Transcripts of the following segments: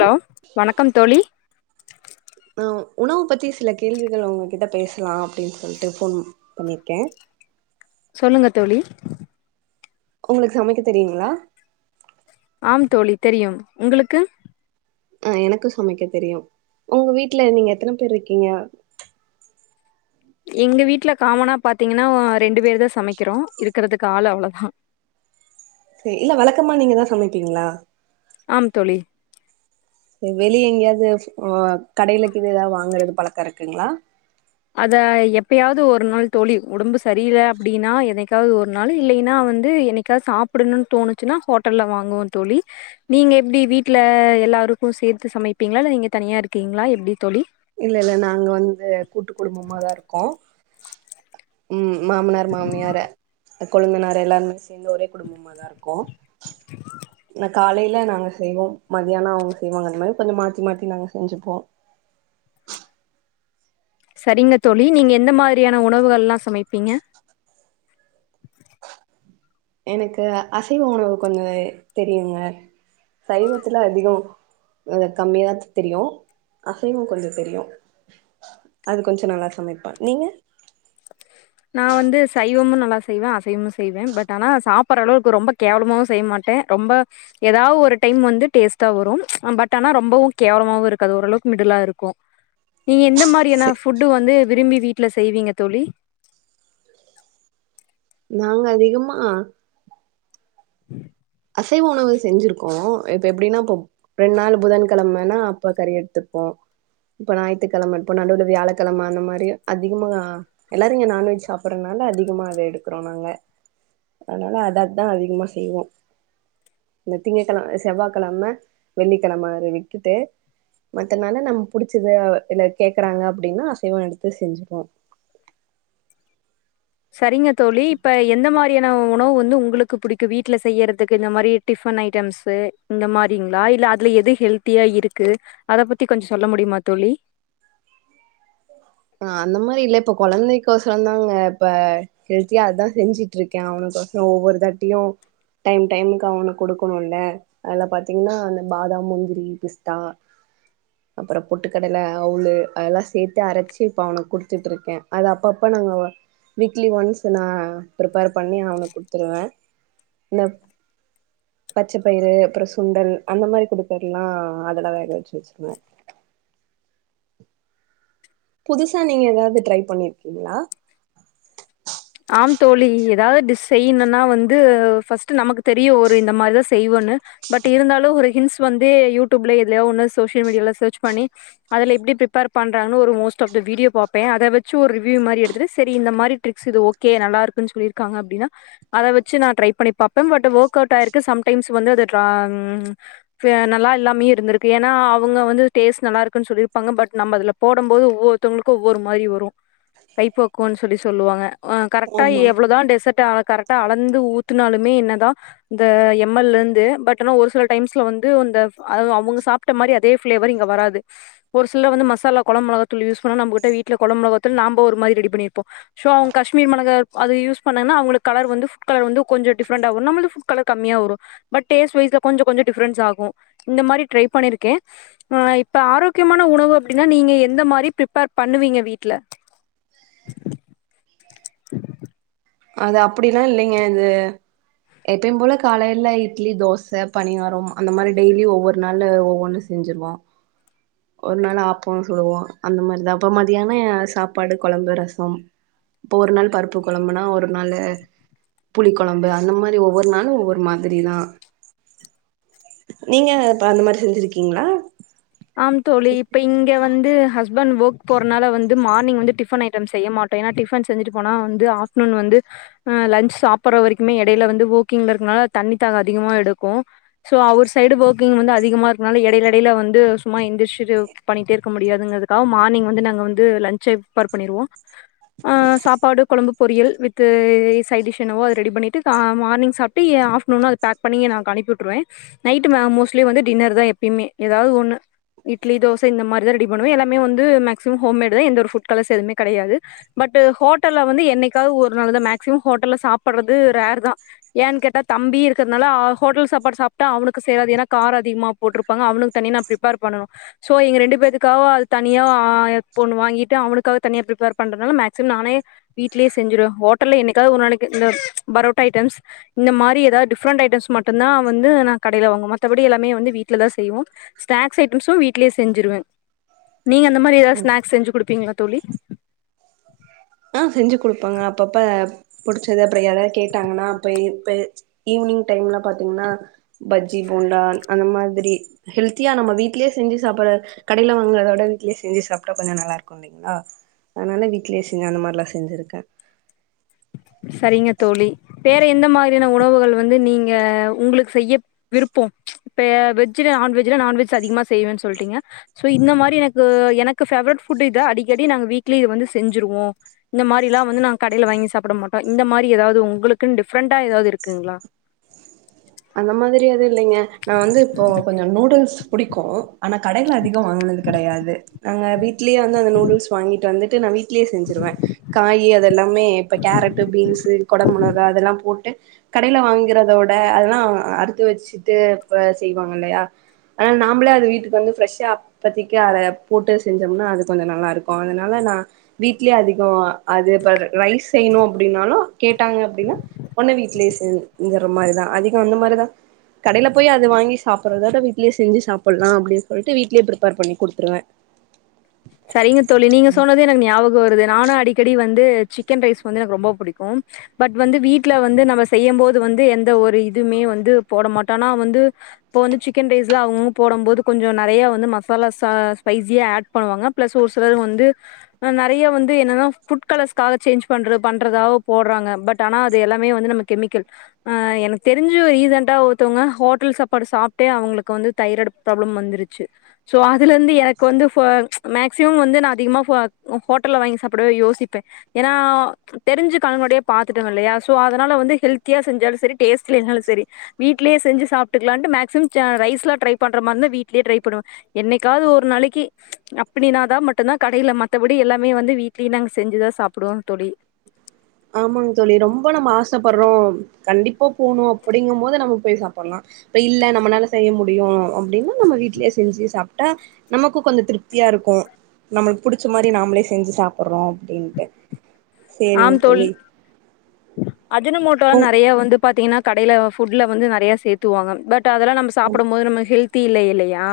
Hello வணக்கம் தோழி உணவு பத்தி சில கேள்விகள் உங்க கிட்ட பேசலாம் அப்டின்னு சொல்லிட்டு ஃபோன் பண்ர்க்கேன் சொல்லுங்க தோழி உங்களுக்கு சமைக்க தெரியுங்களா ஆம் தோழி தெரியு உங்களுக்கு ஆ எனக்கு சமைக்க தெரியு உங்க வீட்ல நீங்க எத்தன பேர் இருக்கீங்க எங்க வீட்ல காமனா பாத்தீங்கன்னா ரெண்டு பேரு தா சமைக்கிறோ இருக்குறதுக்கு ஆள் அவ்ளோதா செ இல்ல வழக்கமா நீங்க தா சமைப்பீங்களா ஆம் தோழி வெளிய எங்கயாது ஆ கடைல கிடைல வாங்குறது பழக்க இருக்குங்களா அதா எப்பயாவது ஒரு நாள் தோழி உடம்பு சரியில்ல அப்டின்னா என்னைக்காவ்து ஒரு நாளு இல்லைன்னா வந்து என்னைக் கா சாப்புடணுனு தோணுச்சுன்னா ஹோட்டல்ல வாங்குவோ தோழி நீங்க எப்டி வீட்ல எல்லாருக்கு சேத்து சமைப்பீங்களா இல்ல நீங்க தனியா இருக்கீங்களா எப்டி தோழி? இல்ல இல்ல நாங்க வந்து கூட்டு குடும்பமாதா இருக்கோ ம் மாமனார் மாமியாரு கொழுந்தனாரு எல்லாருமே சேர்ந்து ஒரே குடும்பமாதா இருக்கோ ந காலையில நாங்க செய்வோ மதியானோ அவங்க செய்வாங்க அந்த மாரி கொஞ்ச மாத்தி மாத்தி நாங்க செஞ்சுப்போ சரிங்க தோழி நீங்க எந்த மாரியான உணவுகள்லா சமைப்பீங்க எனக்கு அசைவ உணவு கொஞ்ச தெரியுங்க சைவத்துல அதிகொ அ கம்மியதா தெரியு அசைவம் கொஞ்ச தெரியு அது கொஞ்ச நல்லா சமைப்ப நீங்க நா வந்து சைவமு நல்லா செய்வே அசைவமு செய்வே பட் ஆனா சாப்புட்ற அளவுக்கு ரொம்ப கேவலமாவு செய்ய மாட்டே ரொம்ப ஏதா ஒரு டைம் வந்து டேஸ்ட்டா வரு பட் ஆனா ரொம்பவு கேவலமாவு இருக்காது ஓரளவுக்கு மிடுலா இருக்கு நீங்க எந்த மாரியானா செ ஃபுட்டு வந்து விரும்பி வீட்ல செய்வீங்க தோழி? நாங்க அதிகமா உ அசைவ உணவு செஞ்சிருக்கோ இப்ப எப்டின்னா இப்போ ரெண்டு நாள் புதன்கெழமன்னா அப்ப கறி எடுத்துப்போ இப்ப ஞாயி்த்துக்கெழம இப்போ நடுவுல வியாழக்கெழம அந்த மாரி அதிகமா எல்லாரு இங்க நான்வெஜ் சாப்புட்றனால அதிகமா அத எடுக்குறோ நாங்க அதனால அத தா அதிகமா செய்வோ இந்த திங்க கெழ செவ்வா கெழம வெள்ளிக்கெழமற விக்கிட்டு மத்த நாள்ல நம்ம புடிச்சது இல்ல கேக்குறாங்க அப்டின்னா அசைவொ எடுத்து செஞ்சுப்போ சரிங்க தோழி இப்ப எந்த மா ரியான உணவு வந்து உங்களுக்கு புடிக்கு வீட்டுல செய்யறதுக்கு இந்த மாரி டிஃபன் ஐட்டம்ஸ்ஸு இந்த மாரிங்க்ளா இல்ல அதுல எது ஹெல்த்தியா இருக்கு அத பத்தி கொஞ்ச சொல்ல முடியுமா தோழி ஆ அந்த மாரி இல்ல இப்ப கொழந்தைக்கோசர தாங்க இப்ப ஹெல்த்தியா அதா செஞ்சுட்ருக்கே அவனுக்கொசொ ஒவ்வொரு தாட்டியு டைம் டைமுக்கு அவனுக்கு கொடுக்கணுல அதுல பாத்தீங்கன்னா அந்த பாதாம் முந்திரி பிஸ்தா அப்புறோ பொட்டுக்கடல அவுளு அதெல்லா சேத்து அரச்சு இப்ப அவனுக்கு குடுத்துட்ருக்கே அது அப்பப்ப நாங்க ஒரு வீக்லி ஒன்ஸ் நா ப்ரிப்பேர் பண்ணி அவனுக் குட்த்துருவே இந்த பச்சப்பயிறு அப்புற சுண்டல் அந்த மாரி குடுக்கதுலா அதோட வேக வெச்சு வெச்சுருவே புதுசா நீங்க ஏதாவ்து ட்ரை பண்ணிருக்கீங்களா ஆம் தோழி ஏதாவ்து டிஷ் செய்யணுன்னா வந்து ஃபர்ஸ்ட் நமக்கு தெரியு ஒரு இந்த மாரிதா செய்வோன்னு பட் இருந்தாலு ஒரு ஹின்ஸ் வந்து யூடியூப்ல எதுலயா ஒன்னு சோசியல் மீடியால சர்ச் பண்ணி அதுல எப்டி பிரிபேர் பண்றாங்கனு ஒரு மோஸ்ட் ஆஃப் த வீடியோ பாப்பே அத வெச்சு ஒரு ரிவியூ மாரி எடுத்துட்டு சரி இந்த மாரி ட்ரிக்ஸ் இது ஓ கே நல்லா இருக்குன்னு சொல்லிருக்காங்க அப்டின்னா அத வச்சு நா ட்ரை பண்ணி பாப்ப பட் ஓர்க் அவுட் ஆயிருக்கு சம்டைம்ஸா வந்து அது ட்ரா சில நல்லா இல்லாமேயு இருந்திருக்கு ஏன்னா அவுங்க வந்து டேஸ்ட் நல்லா இருக்குன்னு சொல்லிருப்பாங்க பட் நம்ம அதுல போடும் போது ஒவ்வொருத்தவுங்களுக்கூ ஒவ்வொரு மாதிரி வரு கைப்பக்குவோன்னு சொல்லி சொல்லுவாங்க ஆ கரெக்டா ஆமா எவ்ளதான் டெசட்டால கரெக்டா அலந்து ஊத்துனாலுமே என்னதா இந்த எம் எல்லந்து பட் ஆனா ஒரு சில டைம்ஸ்ல வந்து அவுங்க சாப் ட்ட மாரி அதே ஃபிளவர் இங்க வராது ஒரு சில வந்து மசாலா கொழம்பு மெளகாத்தூள் யூஸ் பண்ணா நம்ப கிட்ட வீட்ல கொழம்பு மெலகாதூள் நாம்ப ஒருமாரி ரெடி பண்ணிருப்போ ஷோ அவ்ங் கஷ்மீர் மொளகா அது யூஸ் பண்ணாங்கன அவுங்களுக்கு கலர் வந்து ஃபுட்கலர் வந்து கொஞ்ச டிஃப்ரெண்டா வரும் நம்மளுக்கு ஃபுட் கலர் கம்மியா வரும் பட் டேஸ்ட் வைஸ்ல கொஞ்சொ கொஞ்சொ டி ஃப்ரன்ஸ் ஆகூ இந்த மாரி ட்ரை பண்ணிருக்கே அ இப்ப ஆரோக்கியமான உணவு அப்டின்னா நீங்க எந்த மாரி ப்ரிப்பேர் பண்ணுவீங்க வீட்டுல அது அப்டில்லா இல்லைங்க இது எப்பியும் போல காலையில இட்லி தோச பனியாரம் அந்த மாறி டெய்லியும் ஒவ்வொரு நாளு ஒவ்வொன்னு செஞ்சுருவோ ஒரு நாள் ஆப்பம் சூடுவோ அந்த மாரிதா அப்ப மதியான சாப்பாடு கொழம்பு ரசம் இப்ப ஒரு நாள் பருப்பு கொழம்புன்னா ஒரு ஒரு நாளு புளி கொழம்பு அந்த மாறி ஒவ்வொரு நாளு ஒவ்வொரு மாதிரிதா நீங்க இப்ப அந்த மாரி செஞ்சிருக்கீங்களா ஆம் தோழி இப்ப இங்கே வந்து ஹஸ் பண்ட் ஓர்க் போறனால வந்து மார்னிங் வந்து டிஃபன் ஐட்டம் செய்ய மாட்டோ ஏன்னா டிஃபன் செஞ்சுட்டு போனா வந்து ஆஃப்டர்நூன் வந்து அ லஞ்ச் சாப்புற வரைக்குமே எடையில வந்து ஓர்க்கிங்லக்கறனால தண்ணித்தாகம் அதிகமா எடுக்கூ சோ அவுரு சைடு ஓர்க்கிங் வந்து அதிகமா இருக்கனால எடையிலடையில வந்து சும்மா எந்திரச்சிடு பண்ணிட்டே இருக்க முடியாதுங்கிறதுக்காக மார்னிங் வந்து நாங்க வந்து லஞ்ச்சே பிரிப்பேர் பண்ணிருவோ ஆ சாப்பாடு கொழம்புக் பொரியல் வித் சைட் டிஷ் என்னவோ அது ரெடி பண்ணிட்டு கா மார்னிங் சாப்ட்டு எ ஆஃப்டர்நூன்கா பேக் பண்ணியே நாஅனுப்பி உட்டுருவேன் நைட் மோஸ்ட்லி வந்து டின்னர் தான் எப்பயுமே எதாவ்து ஒண்ணு இட்லி தோச இந்த மாறி தா ரெடி பண்ணுவே எல்லாமே வந்து மேக்சிமம் ஹோம்மேட் தா எந்த ஒரு ஃபுட் கலர்ஸ் எதுமே கெடையாது பட்டு ஹோட்டல்ல வந்து என்னைக்காவ்து ஒரு நாள்தா மேக்சிமம் ஹோட்டல்ல சாப்பட்றது ரேர் தா ஏன்னு கேட்டா தம்பி இருக்கிறதுனால ஹோட்டல் சாப்பாடு சாப்ட்டா அவனுக்கு சேராது ஏன்னா காரொ அதிகமா போட்ருப்பாங்க அவனுக்கு தனியா நா ப்ரிப் பேர் பண்ணனு சோ எங்க ரெண்டு பேத்துக்காக அது தனியா இப்ப ஒன்னு வாங்கிட்டு அவனுக்காக தனியா ப்ரிப்பேர் பண்றதுனால மேக்சிமம் நானே வீட்லயே செஞ்சிடுவே ஹோட்டல்ல என்னைக்காவ்து ஒரு நாளைக்கு இந்த பரோட்டா ஐட்டம்ஸ் இந்த மாறி எதாவ்து டிஃப்ரெண்ட் ஐட்டம்ஸ் மட்டும்ந்தா வந்து நா கடையில வாங்குவே மத்தபடி எல்லாமே வந்து வீட்லதான் செய்வோ ஸ்நாக்ஸ் ஐட்டம்ஸ்சும் வீட்லயே செஞ்சிருவேன் நீங்க அந்த மாறி ஏதாவது ஸ்நாக்ஸ் செஞ்சு குடுப்பீங்ளா தோழி ஆ செஞ்சு குடுப்பங்க அப்பப்ப புடிச்சது அப்டி யாராவ்து கேட்டாங்கன்னா அப்ப இப்ப ஈவினிங் டைம்ல பாத்தீங்ன்னா பஜ்ஜி போண்டா அந்த மாதிரி ஹெல்த்தியா நம்ம வீட்லயே செஞ்சு சாப்புட்ற கடையில வாங்கறத விட வீட்லயே செஞ்சு சாப்ட்டா கொஞ்ச நல்லா இருக்கூ ல்லிங்ளா அதனால வீட்லயே செஞ் அந்த மாற்ல்லா செஞ்சிருக்கே சரிங்க தோழி வேற எந்த மாதிரியான உணவுகள் வந்து நீங்க உங்குளுக் செய்ய விருப்பொ இப்ப வெஜ்ல நான்வெஜ்ல நான்வெஜ் அதிகமா செய்யவேன் சொல்ட்டீங்க சோ இந்த மாறி எனக்கு எனக்கு ஃபேவரட் ஃபுட் இத்தா அடிக்கடி நாங்க வீக்லி இத வந்து செஞ்சுருவோ இந்த மாறில்லா வந்து நா கடையில வாங்கி சாப்பிட மாட்டோ இந்த மாறி ஏதாவ்து உங்களுக்குன்னு டிஃப்ரெண்டா ஏதாவது இருக்குங்ளா அந்த மாதிரி எதும் இல்லைங்க நா வந்து இப்போ கொஞ்ச நூடுல்ஸ் புடிக்கூ ஆனா கடையில அதிகம் வாங்குனது கெடையாது நாங்க வீட்லயே வந்து அந்த நூடுல்ஸ் வாங்கிட்டு வந்துட்டு நா வீட்லயே செஞ்சுருவே காயி அதெல்லாமே இப்ப கேரட்டு பீன்ஸ் கொட மொளகா அதெல்லா போட்டு கடேல வாங்குறத விட அதெல்லா அறுத்து வச்சுட்டு அப்ப செய்வாங்க இல்லயா அ நாம்பலா அது வீட்டுக்கு வந்து ஃப்ரெஷ்ஷா இப்பத்திக்கி அத போட்டு செஞ்சோம்னா அது கொஞ்சோ நல்லாருக்கு அதுனால நா வீட்லயே அதிகோ அது இப்ப ரைஸ் செய்யணு அப்டின்னாலு கேட்டாங்க அப்டினா ஒன்னு வீட்லயே செஞ்கற மாரிதா அதிகோ அந்த மாரிதா கடேல போயி அது வாங்கி சாப்பற்றத விட வீட்லயே செஞ்சு சாப்பல்லா அப்படின் சொல்ட்டு வீட்லயே பிரிப்பேர் பண்ணி குடுத்துருவே சரிங்க தோழி நீங்க சொன்னது எனக்கு ஞாபகோ வருது நானு அடிக்கடி வந்து சிக்கன் ரைஸ் வந்து எனக்கு ரொம்ப புடிக்கு பட் வந்து வீட்ல வந்து நம்ம செய்யம் போது வந்து எந்த ஒரு இதுமே வந்து போட மாட்டோ ஆனா வந்து இப்போ வந்து சிக்கன் ரைஸ்ல அவுங்கவுங்க போடம் போது கொஞ்சோ நெறையா வந்து மசாலா சா ஸ்பைஸியா ஆட் பண்ணுவாங்க பிளஸ் ஒரு சிலர் வந்து ஆனா நெறைய வந்து என்னன்னா ஃபுட் கலர்ஸ்காக சேஞ்ச் பண்றது பண்றதாக போட்றாங்க பட் ஆனா அது எல்லாமே வந்து நம்ம கெமிக்கல் அ எனக்கு தெருஞ்சு ரீசன்டா ஒருத்தவுங்க ஹோட்டல் சாப்பாடு சாப்ட்டே அவுங்களுக்கு வந்து தைராய்ட் ப்ராப்ளம் வந்துருச்சு சோ அதுல இருந்து எனக்கு வந்து ஃப மேக்சிமம் வந்து நா அதிகமா ஃப ஹோ ஹோட்டல்ல வாங்கி சாப்டவே யோசிப்பே ஏனா தெருஞ்சு கண்ணு முன்னாடியே பாத்துட்டோ இல்லயா சோ அதுனால வந்து ஹெல்த்தியா செஞ்சாலு செரி டேஸ்ட் இல்லேனாலு செரி வீட்லயே செஞ்சு சாப்ட்டுக்கலான்ட்டு மேக்சிமம் ச ரைஸ்லா ட்ரை பண்ற மாரி இருந்தா வீட்லயே ட்ரை பண்ணுவே என்னைக்காவது ஒரு நாளக்கி இப்டின்னா தா மட்டுதா கடேல மத்தபடி எல்லாமே வந்து வீட்டிலியே நாங்க செஞ்சு தா சாப்புடுவோம் தோழி ஆமாங் தோழி ரொம்ப நம்ம ஆசைப்பற்றோ கண்டிப்பா போணு அப்படிங்கும் போது நம்ம போய் சாப்பல்லா இப்ப இல்ல நம்மனால செய்ய முடியு அப்டினா நம்ம வீட்லயே செஞ்சு சாப்ட்டா நமக்கு கொஞ்சோ திருப்தியா இருக்கு நம்மளுக்கு புடிச்ச மாரி நாமளே செஞ்சு சாப்புற்றோ அப்டின்ட்டு ஆம் தோல் அஜுனமோட்டா உங் நெறைய வந்து பாத்தீங்கனா கடேல ஃபுட்ல வந்து நெறய சேத்துவாங்க பட் அதல்லா நம்ம ம் சாப்படம் போது நமக்கு ஹெல்தி இல்ல இல்லயா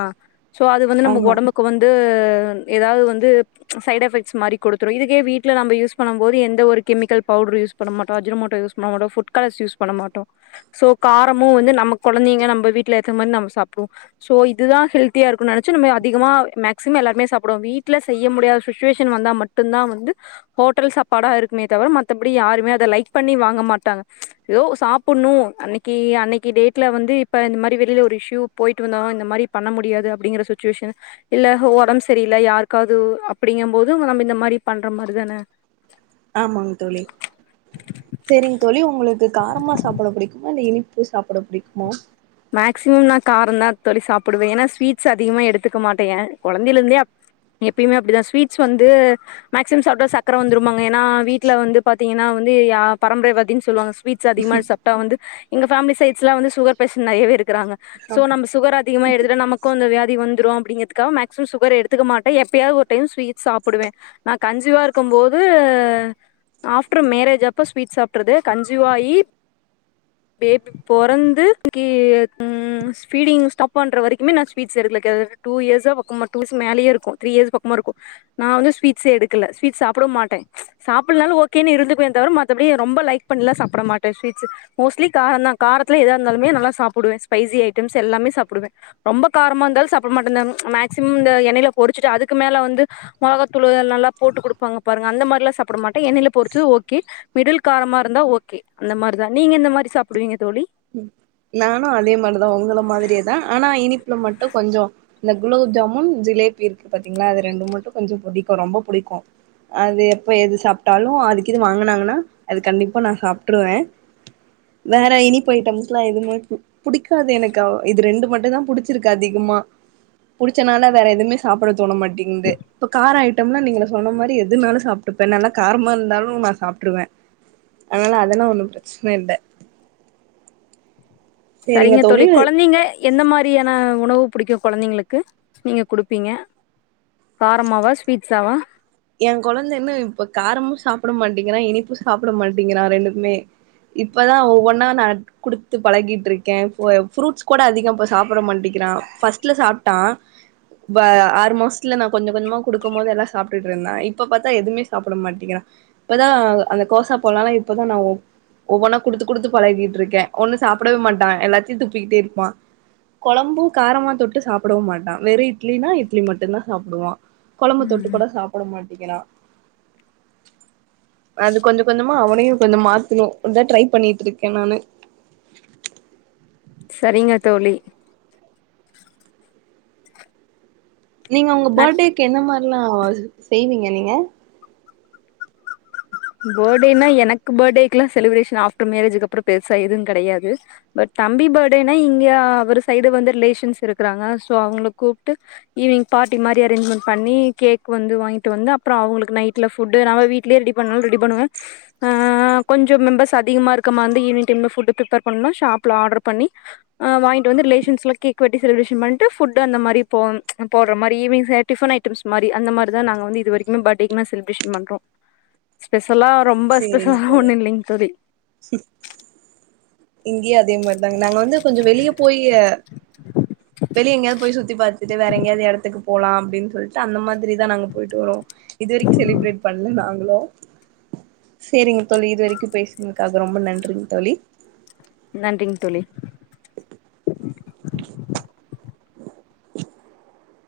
சோ அது வந்து நமக்கு ஆமா ஒடம்புக் கு வந்து ஏதாவது வந்து சைட் எஃபெக்ட்ஸ் மாரி குடுத்துறு இதுக்கே வீட்ல நம்ப யூஸ் பண்ணாம போது எந்த ஒரு கெமிக்கல் பவுட்ரு யூஸ் பண்ணமாட்டோ அஜுனமோட்டோ யூஸ் பண்ணமாட்டோ ஃபுட் கலர்ஸ் யூஸ் பண்ணமாட்டோ சோ காரமு வந்து நம்ம கொழந்தைங்க நம்ப வீட்ல ஏத்த மாரி நம்ம சாப்டுவோ சோ இதுதா ஹெல்தியா இருக்குனு நெனச்சு நம்ம அதிகமா மேக்சிமோ எல்லாருமே சாப்டுவோ வீட்ல செய்ய முடியாத சுச்சுவேஷன் வந்தா மட் ட்டுதா வந்து ஹோட்டல் சாப்பாடா இருக்குமே தவிர மத்தபடி யாருமே அத லைக் பண்ணி வாங்க மாட்டாங்க ஏதோ சாப்புன்ணு அன்னக்கி அன்னக்கி டேட்ல வந்து இப்ப இந்த மாரி வெளில ஒரு இஷ்யூ போயிட்டு வந்தாங்க இந்த மாரி பண்ண முடியாது அப்பிடிங்கிற சுச்சுவேஷன் இல்ல ஒடம்பு சரியில்ல யாருக்காவது அப்படிங்கு போது நம்ப இந்த மாரி பண்ற மாரிதான ஆமாங் தோழி சேரிங் தோழி ஒங்களுக்கு காரமா சாப்ட புடிக்குமா இல்ல இனிப் ப்பு சாப்புட புடிக்குமா மேக்சிமம் நா காரந்தா தோழி சாப்புடுவே ஏனா ஸ்வீட்ஸ் அதிகமா எடுத்துக்க மாட்டே ஏ கொழந்தேல இருந்தே எப்பயுமே அப்டிதா ஸ்வீட்ஸ் வந்து மேக்சிமம் சாப்டா சக்கர வந்துரும்பாங்க ஏனா வீட்ல வந்து பாத்தீங்கனா வந்து யா பரம்ரைவாதின் சொல்வாங்க ஸ்வீட்ஸ் அதிகமா சாப்ட்டா வந்து எங்க ஃபேமிலி சைட்ஸ்லா வந்து சுகர் பேஷன் நெறையவே இருக்குறாங்க சோ நம்ம சுகர் அதிகமா எடுதுடா நமக் க்கு அந்த வியாதி வந்துரு அப்படிங்கிறதுக்காக மேக்சிமம் சுகர் எடுத்துக்க மாட்டே எப்பயாவது ஒரு டைம் ஸ்வீட் சாப்டுவே நா கன்சிவா இருக்கம்போது ஆஃப்ரு மேரேஜ் அப்ப ஸ்வீட் சாப்ட்றது கன்சீவாயி பேபி பொறந்து க்கி ம் ஃபீடிங் ஸ்டாப் பண்ற வரைக்குமே நா ஸ்வீட்ஸ் எடுக்கல கே டூ இயர்ஸ்ஸா பக்கமா டூஸ் மேலயே இர்க்கு த்ரீ இயர்ஸ் பக்கமா இருக்கு நா வந்து ஸ்வீ்ட்ஸ் எடுக்கல ஸ்வீட்ஸ் சாப்டவு மாட்ட சாப்புல்னாலு ஓகேனு இருந்துக்வே தவிர மத்தபடி ரொம்ப லைக் பண்லா சாப்ட மாட்ட ஸ்வீட்ஸ் மோஸ்லி காரந்தா காரத்துல எதா இருந்தாலுமே நல்லா சாப்டுவே ஸ்பைசி ஐட்டம்ஸ் எல்லாமே சாப்டுவே ரொம்ப காரமா இந்தாலு சாப்ட மாட்ட இந்த மேக்சிம் இந்த எண்ணைல பொரிச்சுட்டு அதுக்கு மேல வந்து மொளகாத்தூளு நல்லா போட்டு குடுப்பாங்க பாருங்க அந்த மாரிலா சாப்ட மாட்ட எண்ணைல பொறுச்சு ஓகே மிடில் காரமா இருந்தா ஓகே அந்த மாரிதா நீங்க எந்த மாரி சாப்டுவீங்க தோழி ம் நானு அதே மார்தா உங்கள மாதிரியேதா ஆனா இனிப்புல மட்டு கொஞ்சோ இந்த குலோப் ஜாமுன் ஜிலேபி இருக்கு பாத்தீங்ளா அது ரெண்டு மட்டு கொஞ்சோ புடிக்கு ரொம்ப புடிக்கு அது எப்ப எது சாப்ட்டாலு அதுக்கிதுன் வாங்னாங்கனா அது கண்டிப்பா நா சாப்ட்ருவே வேற இனிப் பு ஐட்டம்ஸ்லா எதுமே பு புடிக்காது எனக்கு அவ் இது ரெண்டு மட்டுந்தா புடிச்சிருக்கு அதிகமா புடிச்சனால வேற எதுவுமே சாப்பட தோண மாட்டேங்குது இப்ப கார ஐட்டம்லா நீங்க என்ன சொன்ன மாரி எதுனாலு சாப்ட்டுப்ப நல்ல காரமா இருந்தாலு நா சாப்டுருவ அதனாலா அதெல்லா ஒன்னு பிரச்சன இல்ல சரிங்க தோழி கொழந்தைங்க எந்த மாரியான உணவு புடிக்கு கொழந்தங்களுக்கு நீங்க குடுப்பீங்க காரமாவா ஸ்வீட்ஸ்ஸாவா ஏ கொழந்த இன்னு இப்ப காரமு சாப்ட மாட்டிங்கிறா இனிப்பு சாப்ட மாட்டேங்கிறா ரெண்டுக்மே இப்பதா ஒவ்வொன்னா நாட் குடுத்து பழகிட்டுருக்கே ஃபு ஃப்ரூட்ஸ் கூட அதிக இப்ப சாப்ட மாட்டேக்கிறா ஃபர்ஸ்ட்ல சாப்ட்டா ப ஆறு மாசத்ல நா கொஞ்ச கொஞ்சமா குடுக்கும்போது எல்லா சாப் டுட்டுருந்தா இப்ப பாத்தா எதுவுமே சாப்ட மாட்டங்கறா இப்பதா அந்த கோசா பழோலா இப்பதா நா ஒ ஒவ்வொன்னா குடுத்து குடுத்து பழகிட்டுருக்கே ஒன்னு சாப்புடவே மாட்டா எல்லாத்தையு துப்பிக்கிட்டே இருப்பா கொழம்பு காரமா தொட்டு சாப்புடவு மாட்டா வெறு இட்லினா இட்லி மட்டுந்தா சாப்புடுவா கொழம்பு தொட்டு ம் கூட சாப்புட மாட்டக்கிறா அது கொஞ்ச கொஞ்சமா அவனையு கொஞ்ச மாத்தணு அதா ட்ரை பண்ணிட்டுருக்கே நானு சரிங்க தோழி நீங்க உங்க நன் பர்டேக்கு என்ன மாரிலா செய்வீங்க நீங்க பேர்டேன்னா எனக்கு பேர்டேக்குலா செலிப்ரேஷன் ஆஃப்டர் மேரேஜுக்கப்பறோ பெருசா எதுவு கெடையாது பட் தம்பி பேர்டேனா இங்கே அவர் சைடு வந்து ரிலேஷன்ஸ் இருக்கறாங்க சோ அவங்கள கூப்ட்டு ஈவினிங் பார்ட்டி மாரி அரேஞ்மெண்ட் பண்ணி கேக் வந்து வாங்கிட்டு வந்து அப்றொ அவங்களுக்கு நைட்ல ஃபுட்டு நாங்க வீட்லே ரெடி பண்ணாலு ரெடி பண்ணுவே ஆ கொஞ்சொ மெம்பர்ஸ் அதிகமா இருக்க மார்ருந்தா ஈவினிங் டைம்ல ஃபுட்டு் பிரிஃப்பர் பண்ணும்னா ஷாஃப்ல ஆட்ரு பண்ணி ஆ வாங்கிட்டு வந்து ரிலேஷன்ஸ்ல கேக் வெட்டி செலிபிரேஷன் பண்ட்டு ஃபுட்டு அந்த மாரி போ போடுற மாரி ஈவினிங் ச டிஃபன் ஐட்டம்ஸ் மாரி அந்த மாரிதா நாங்க வந்து இதுவரைக்குமே பேர்டேக்குனா செலிபிரேஷன் பண்றோ ஸ்பெஷலா ரொம்ப சேரிங்க ஸ்பெஷலா தோழி ஒன்னு இல்லைங் தோழி இங்கேயு அதே மாரிதாங்க நாங்க வந்து கொஞ்சொ வெளிய போயி வெளிய எங்கயாது போயி சுத்தி பாத்துட்டு வேற எங்கயாவ்து எடத்துக்கு போலா அப்டின்னு சொல்ட்டு அந்த மாதிரிதா நாங்க போயிட்டு வருவோ இதுவரைக்கு செலிப்ரேட் பண்ல நாங்களு செரிங்க தோழி இதுவரைக்கு பேசுனதுக்காக ரொம்ப நன்றிங்க தோழி நன்றிங் தோழி